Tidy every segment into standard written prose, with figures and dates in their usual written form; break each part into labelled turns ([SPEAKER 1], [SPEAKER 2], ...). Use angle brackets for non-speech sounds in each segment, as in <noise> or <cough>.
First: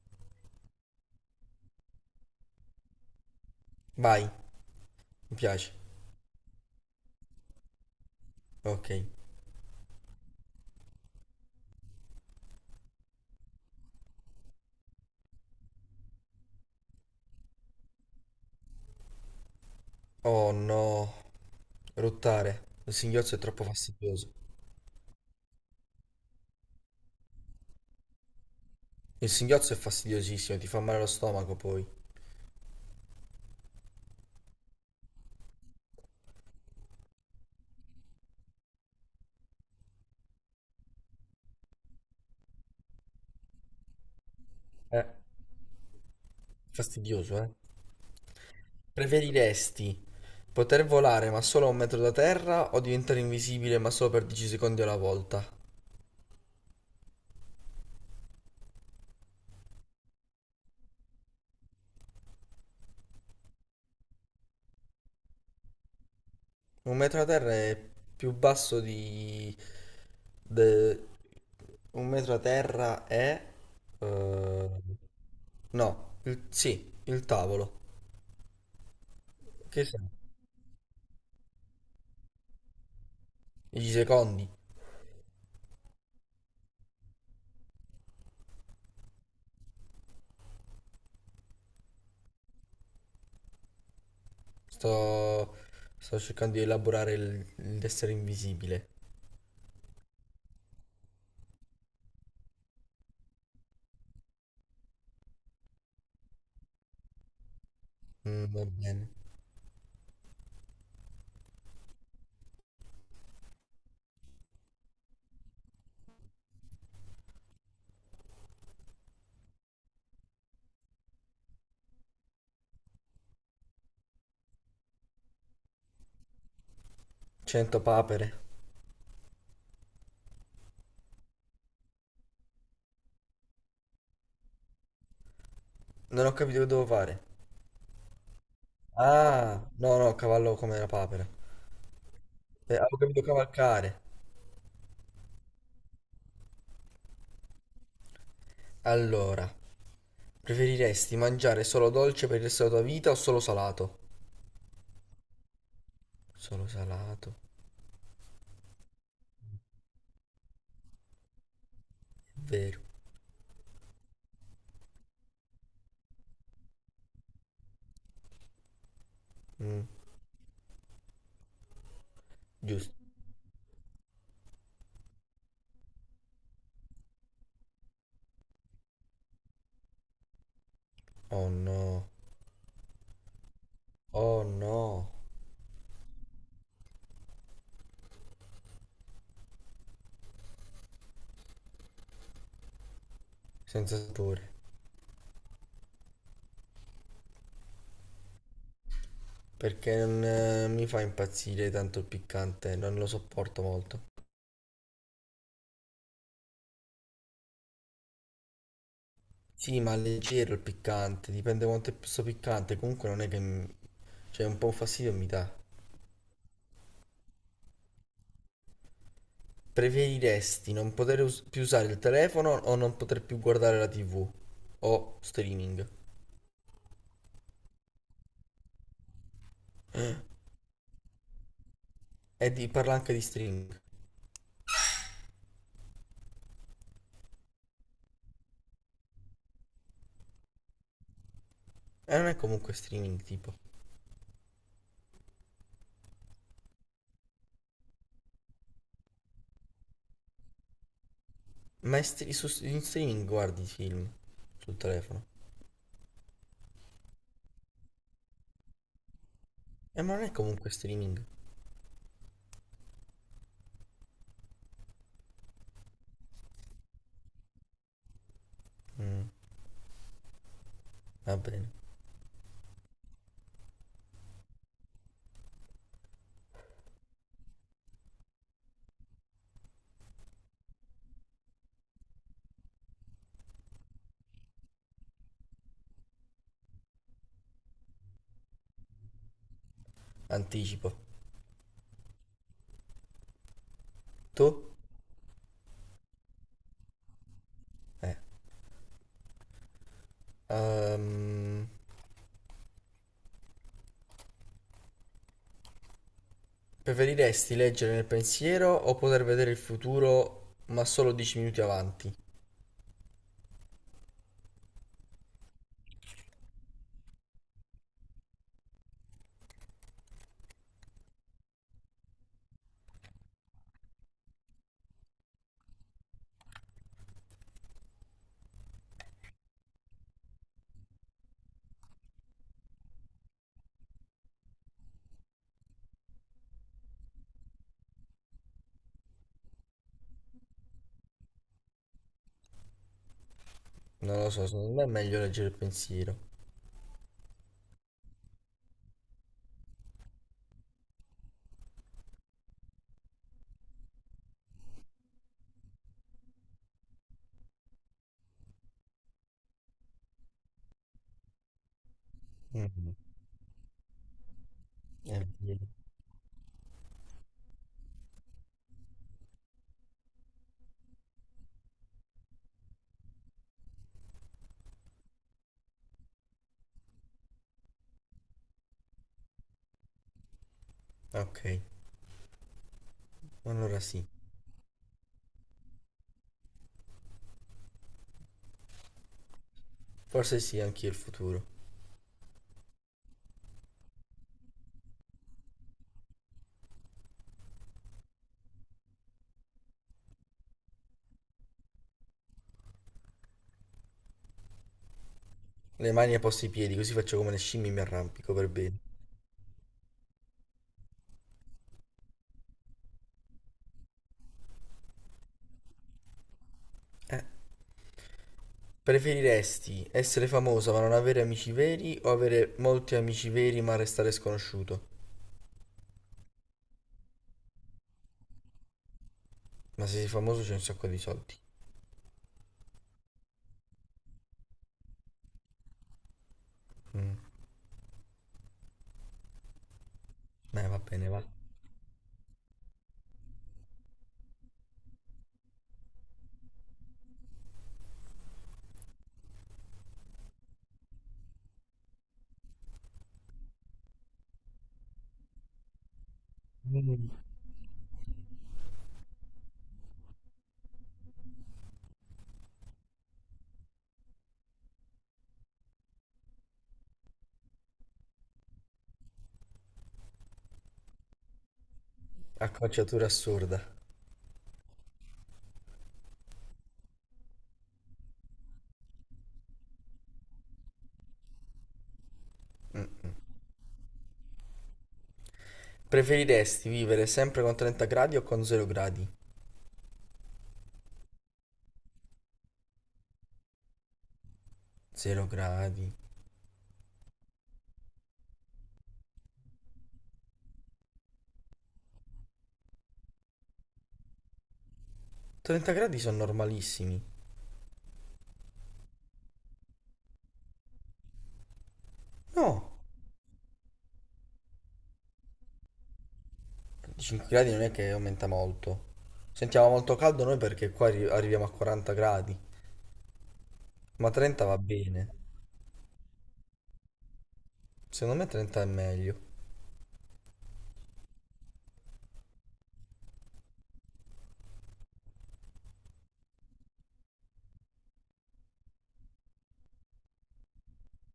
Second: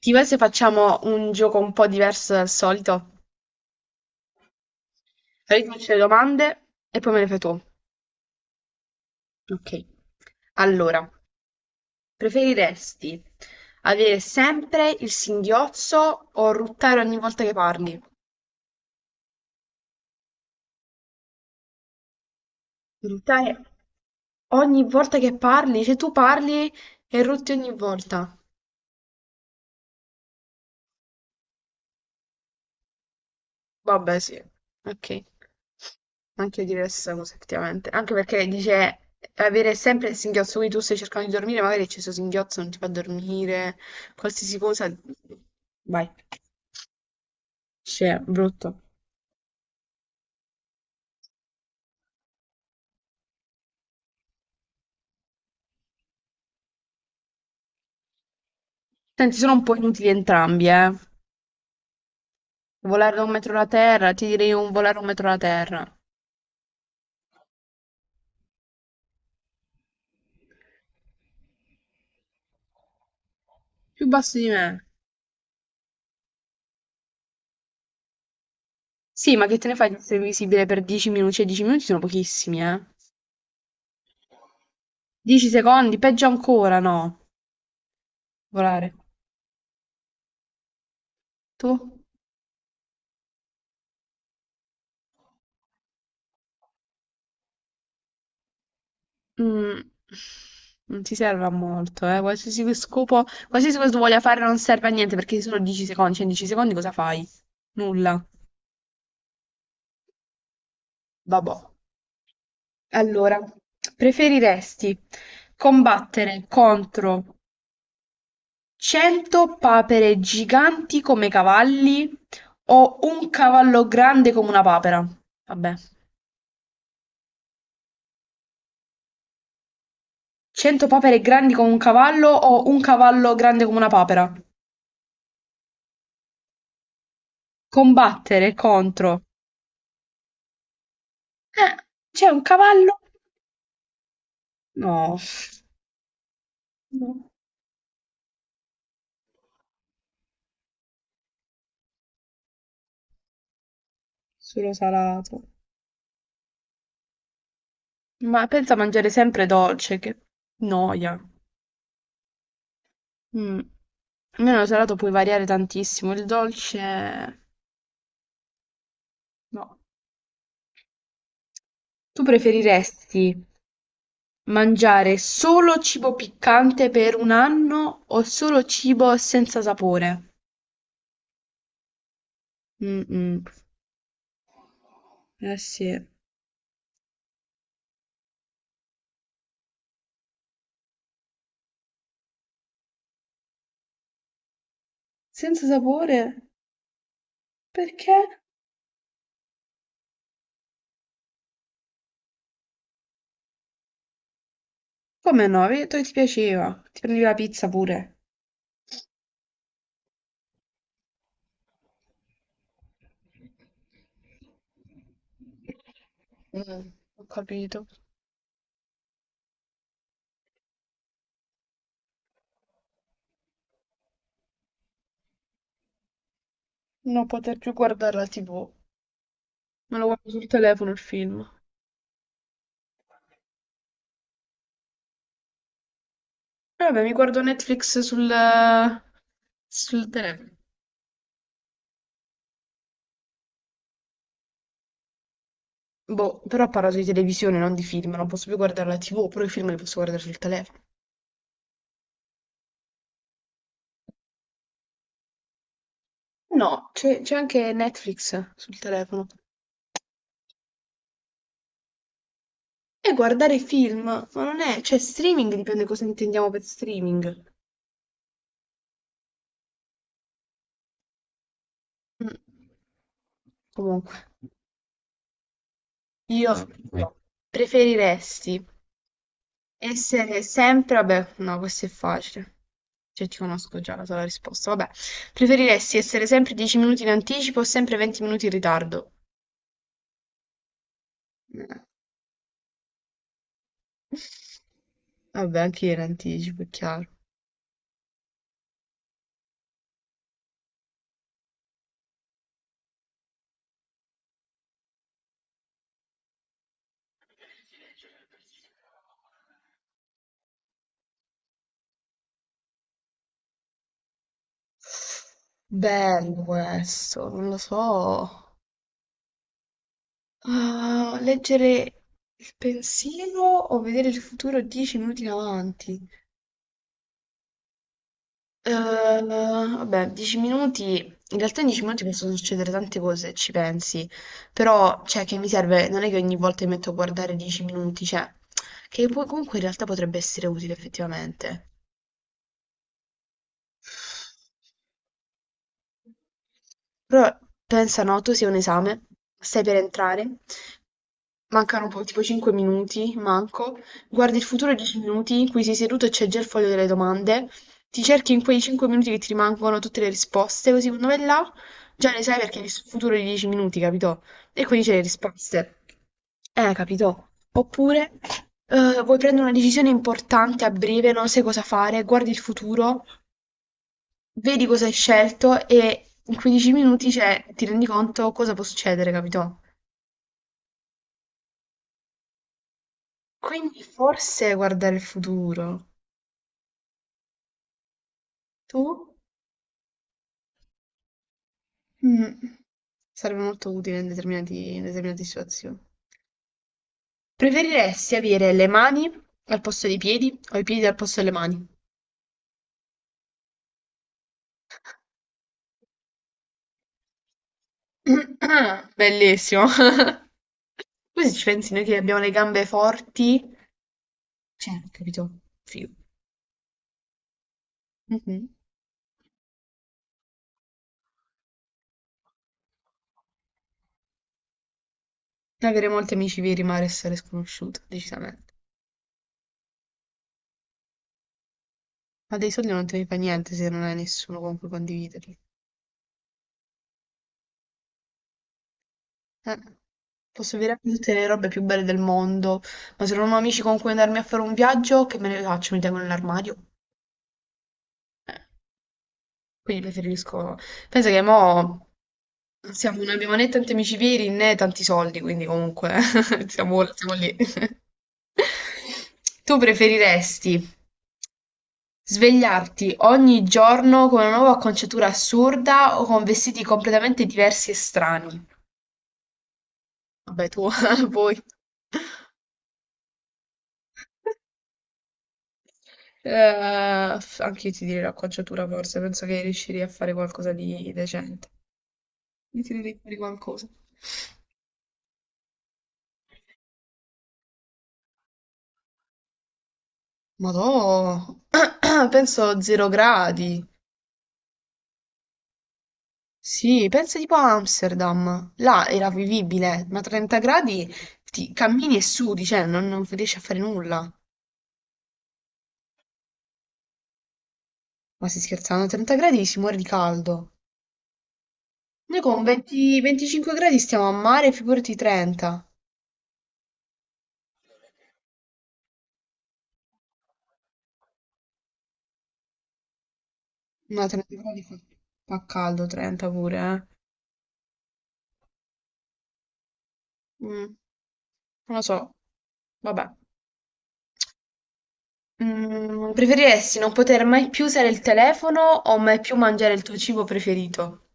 [SPEAKER 1] Ti va se facciamo un gioco un po' diverso dal solito?
[SPEAKER 2] Vai, mi
[SPEAKER 1] Allora
[SPEAKER 2] piace.
[SPEAKER 1] io ti faccio le domande e poi me le fai tu.
[SPEAKER 2] Ok.
[SPEAKER 1] Ok. Allora, preferiresti avere sempre il singhiozzo o ruttare ogni volta che parli?
[SPEAKER 2] Oh no, rottare. Il singhiozzo è
[SPEAKER 1] Ruttare
[SPEAKER 2] troppo fastidioso.
[SPEAKER 1] ogni volta che parli? Se tu parli e rutti ogni volta.
[SPEAKER 2] Il singhiozzo è fastidiosissimo, ti fa male lo stomaco poi.
[SPEAKER 1] Vabbè, sì, ok. Anche io direi la stessa cosa, effettivamente. Anche perché dice avere sempre il singhiozzo, quindi tu stai cercando di dormire, magari c'è questo singhiozzo, non ti fa dormire, qualsiasi cosa.
[SPEAKER 2] Eh,
[SPEAKER 1] Vai.
[SPEAKER 2] fastidioso, eh.
[SPEAKER 1] Cioè, brutto.
[SPEAKER 2] Preferiresti poter volare ma solo a un metro da terra o diventare invisibile ma solo per 10 secondi alla volta?
[SPEAKER 1] Senti, sono un po' inutili entrambi, eh. Volare da un metro alla terra, ti direi un volare un metro alla terra.
[SPEAKER 2] Un metro da terra è più basso di... de- Un metro da terra è...
[SPEAKER 1] Più basso di
[SPEAKER 2] eh,
[SPEAKER 1] me.
[SPEAKER 2] No, sì, il tavolo.
[SPEAKER 1] Sì, ma che te ne
[SPEAKER 2] Che
[SPEAKER 1] fai di
[SPEAKER 2] sei?
[SPEAKER 1] essere invisibile per 10 minuti? Cioè, 10 minuti sono pochissimi, eh.
[SPEAKER 2] 10 secondi.
[SPEAKER 1] 10 secondi, peggio ancora, no. Volare. Tu?
[SPEAKER 2] Sto, sto cercando di elaborare l'essere invisibile.
[SPEAKER 1] Mm, non ti serve a molto, eh. Qualsiasi scopo, qualsiasi cosa tu voglia fare non serve a niente perché solo 10 secondi, cioè in 10 secondi cosa fai? Nulla.
[SPEAKER 2] Va bene.
[SPEAKER 1] Vabbè. Allora, preferiresti combattere contro 100 papere giganti come cavalli o un cavallo grande come una papera? Vabbè.
[SPEAKER 2] 100 papere.
[SPEAKER 1] 100 papere grandi come un cavallo o un cavallo grande come una papera?
[SPEAKER 2] Non ho capito che devo fare.
[SPEAKER 1] Combattere contro...
[SPEAKER 2] Ah, no, no, cavallo come una papera.
[SPEAKER 1] Eh, c'è un
[SPEAKER 2] Avevo
[SPEAKER 1] cavallo.
[SPEAKER 2] capito cavalcare.
[SPEAKER 1] No, no,
[SPEAKER 2] Allora, preferiresti mangiare solo dolce per il resto della tua vita o solo salato?
[SPEAKER 1] solo salato.
[SPEAKER 2] Solo salato,
[SPEAKER 1] Ma pensa a mangiare sempre dolce, che noia.
[SPEAKER 2] è vero.
[SPEAKER 1] Mm. Almeno lo salato puoi variare tantissimo, il dolce no.
[SPEAKER 2] Mm,
[SPEAKER 1] Tu
[SPEAKER 2] giusto.
[SPEAKER 1] preferiresti mangiare solo cibo piccante per un anno o solo cibo senza sapore?
[SPEAKER 2] Oh no.
[SPEAKER 1] Mm-mm.
[SPEAKER 2] Oh no.
[SPEAKER 1] Eh sì.
[SPEAKER 2] Senza sapore.
[SPEAKER 1] Senza sapore? Perché?
[SPEAKER 2] Perché non mi fa impazzire tanto il piccante, non lo sopporto molto.
[SPEAKER 1] Come no? Ho detto che ti piaceva. Ti prendi la pizza pure.
[SPEAKER 2] Sì, ma leggero il piccante, dipende quanto è sto piccante, comunque non è che... Cioè, un po' un fastidio mi dà.
[SPEAKER 1] Mm, ho capito.
[SPEAKER 2] Preferiresti non poter più usare il telefono o non poter più guardare la TV? O streaming?
[SPEAKER 1] Non poter più guardare la TV. Me lo guardo sul telefono il film.
[SPEAKER 2] E parla anche di streaming.
[SPEAKER 1] Vabbè, mi guardo Netflix sul telefono.
[SPEAKER 2] E non è comunque streaming, tipo.
[SPEAKER 1] Boh, però parlo di televisione, non di film. Non posso più guardare la TV, però i film li posso guardare sul telefono.
[SPEAKER 2] Ma è in streaming guardi i film sul telefono.
[SPEAKER 1] No, c'è anche Netflix sul telefono.
[SPEAKER 2] E ma non è comunque streaming.
[SPEAKER 1] E guardare film, ma non è... Cioè, streaming dipende cosa intendiamo per streaming.
[SPEAKER 2] Mm, va bene.
[SPEAKER 1] Mm. Comunque, io no. Preferiresti essere sempre, vabbè, no, questo è facile. Cioè, ti conosco già la tua risposta. Vabbè, preferiresti essere sempre 10 minuti in anticipo o sempre 20 minuti in ritardo?
[SPEAKER 2] Anticipo.
[SPEAKER 1] Eh,
[SPEAKER 2] Tu?
[SPEAKER 1] Vabbè, anche io in anticipo, è chiaro.
[SPEAKER 2] Eh. Ehm, preferiresti leggere nel pensiero o poter vedere il futuro ma solo 10 minuti avanti?
[SPEAKER 1] Bello questo, non lo so. Ah, leggere il pensiero o vedere il futuro 10 minuti in avanti? Eh, vabbè, 10 minuti. In realtà in 10 minuti possono succedere tante cose, se ci pensi. Però, cioè, che mi serve? Non è che ogni volta mi metto a guardare 10 minuti, cioè, che poi comunque in realtà potrebbe essere utile effettivamente.
[SPEAKER 2] Non lo so, secondo me è meglio leggere il pensiero.
[SPEAKER 1] Però pensa noto sia un esame, stai per entrare, mancano tipo 5 minuti, manco, guardi il futuro 10 minuti, qui sei seduto e c'è già il foglio delle domande, ti cerchi in quei 5 minuti che ti rimangono tutte le risposte, così quando vai là già le sai perché hai visto il
[SPEAKER 2] Mm,
[SPEAKER 1] futuro di 10 minuti, capito? E quindi c'è le
[SPEAKER 2] è vero.
[SPEAKER 1] risposte. Capito? Oppure vuoi prendere una decisione importante a breve, non sai cosa fare, guardi il futuro vedi cosa hai scelto e in 15 minuti, cioè, ti rendi conto cosa può succedere, capito?
[SPEAKER 2] Ok, allora
[SPEAKER 1] Quindi
[SPEAKER 2] sì.
[SPEAKER 1] forse guardare il futuro. Tu?
[SPEAKER 2] Forse sì, anch'io il futuro.
[SPEAKER 1] Mm, sarebbe molto utile in determinate situazioni. Preferiresti avere le mani al posto dei piedi o i piedi al posto delle mani?
[SPEAKER 2] Le mani ai posti i piedi, così faccio come le scimmie e mi
[SPEAKER 1] <coughs>
[SPEAKER 2] arrampico per bene.
[SPEAKER 1] <clears throat> Bellissimo. <laughs> Poi se ci pensi noi che abbiamo le gambe forti, cioè, capito? Figo.
[SPEAKER 2] Eh,
[SPEAKER 1] Mhm.
[SPEAKER 2] preferiresti essere famosa ma non avere amici veri o avere molti amici veri ma restare sconosciuto?
[SPEAKER 1] Avere molti amici veri ma restare sconosciuto, decisamente.
[SPEAKER 2] Ma se sei famoso c'è un sacco di soldi.
[SPEAKER 1] Ma dei soldi non te ne fai niente se non hai nessuno con cui condividerli.
[SPEAKER 2] Mm.
[SPEAKER 1] Eh, posso avere
[SPEAKER 2] Va bene,
[SPEAKER 1] tutte
[SPEAKER 2] va.
[SPEAKER 1] le robe più belle del mondo, ma se non ho amici con cui andarmi a fare un viaggio, che me ne faccio? Mi tengo nell'armadio? Eh, quindi preferisco... Pensa che mo siamo, non abbiamo né tanti amici veri né tanti soldi, quindi comunque <laughs> siamo lì. Tu preferiresti svegliarti ogni giorno con una nuova acconciatura assurda o con vestiti completamente diversi e strani? Vabbè, tu, <laughs> poi...
[SPEAKER 2] Acconciatura assurda.
[SPEAKER 1] Anche io ti direi l'acconciatura forse, penso che riuscirei a fare qualcosa di decente. Mi tirerei fuori qualcosa.
[SPEAKER 2] Preferiresti vivere sempre con 30 gradi o con 0 gradi?
[SPEAKER 1] Madò, <clears throat> penso 0 gradi.
[SPEAKER 2] 0 gradi.
[SPEAKER 1] Sì, pensa tipo a Amsterdam. Là era vivibile, ma 30 gradi ti cammini e sudi, cioè non riesci a fare nulla.
[SPEAKER 2] 30 gradi sono normalissimi.
[SPEAKER 1] Ma si scherzano, a 30 gradi si muore di caldo. Noi con
[SPEAKER 2] No,
[SPEAKER 1] 20 25 gradi stiamo a mare, figurati 30.
[SPEAKER 2] 5 gradi non è che aumenta molto. Sentiamo molto caldo noi perché qua arriviamo a 40 gradi.
[SPEAKER 1] No,
[SPEAKER 2] Ma
[SPEAKER 1] 30
[SPEAKER 2] 30 va
[SPEAKER 1] gradi fa
[SPEAKER 2] bene.
[SPEAKER 1] fa caldo, 30 pure, eh.
[SPEAKER 2] Secondo me 30 è meglio.
[SPEAKER 1] Mm, non lo so, vabbè. Mm, preferiresti non poter mai più usare il telefono o mai più mangiare il tuo cibo preferito?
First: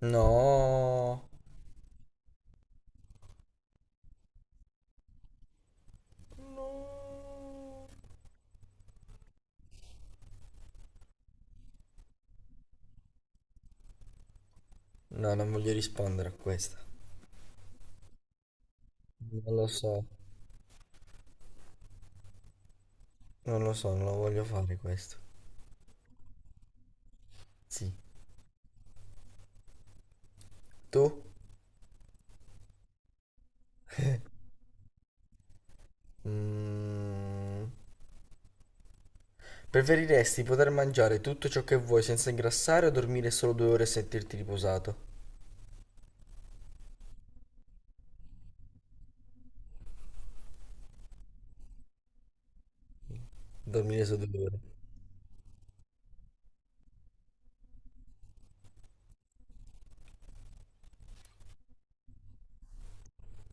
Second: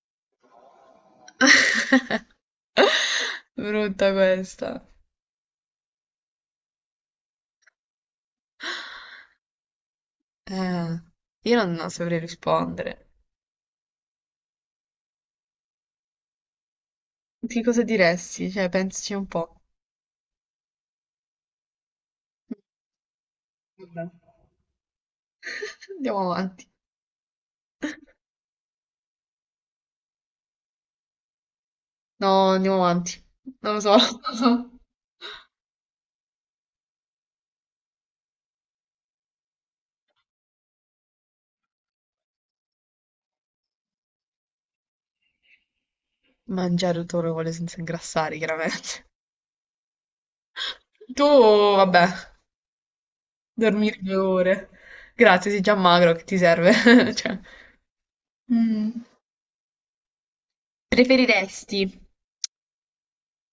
[SPEAKER 2] No.
[SPEAKER 1] <laughs> Brutta questa.
[SPEAKER 2] No.
[SPEAKER 1] Eh, io non saprei rispondere.
[SPEAKER 2] No, non voglio rispondere a questa.
[SPEAKER 1] Che cosa diresti? Cioè, pensaci un
[SPEAKER 2] Non
[SPEAKER 1] po'.
[SPEAKER 2] lo so. Non lo so, non
[SPEAKER 1] Vabbè.
[SPEAKER 2] lo voglio fare questo.
[SPEAKER 1] <laughs> Andiamo avanti.
[SPEAKER 2] Sì. Tu?
[SPEAKER 1] No, andiamo avanti. Non lo so. <laughs> Non lo so.
[SPEAKER 2] Mm. Preferiresti poter mangiare tutto ciò che vuoi senza ingrassare o dormire solo 2 ore e sentirti riposato?
[SPEAKER 1] Mangiare tutto quello che vuole senza ingrassare, chiaramente. Tu, vabbè. Dormire
[SPEAKER 2] Dormire
[SPEAKER 1] 2
[SPEAKER 2] solo 2 ore.
[SPEAKER 1] ore. Grazie, sei già magro, che ti serve? <laughs> Cioè. Mm. Preferiresti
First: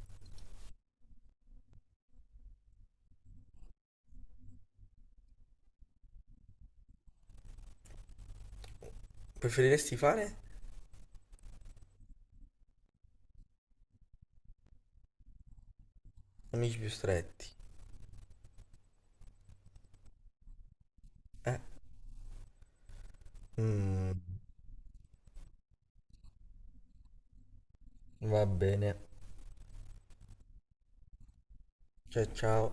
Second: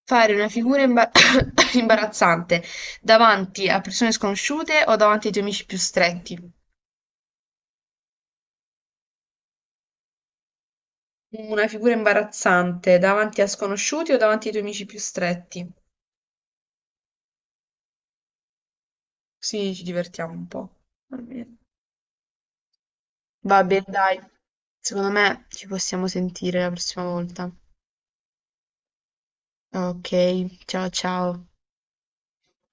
[SPEAKER 1] fare una figura <coughs> imbarazzante davanti a persone sconosciute o davanti ai tuoi amici più stretti?
[SPEAKER 2] Preferiresti fare
[SPEAKER 1] Una figura imbarazzante davanti a sconosciuti o davanti ai tuoi amici più stretti?
[SPEAKER 2] amici più stretti?
[SPEAKER 1] Sì, ci divertiamo un po'. Va bene, va bene,
[SPEAKER 2] Mm,
[SPEAKER 1] dai. Secondo me ci possiamo sentire la prossima volta.
[SPEAKER 2] va bene.
[SPEAKER 1] Ok, ciao ciao.
[SPEAKER 2] Ciao ciao.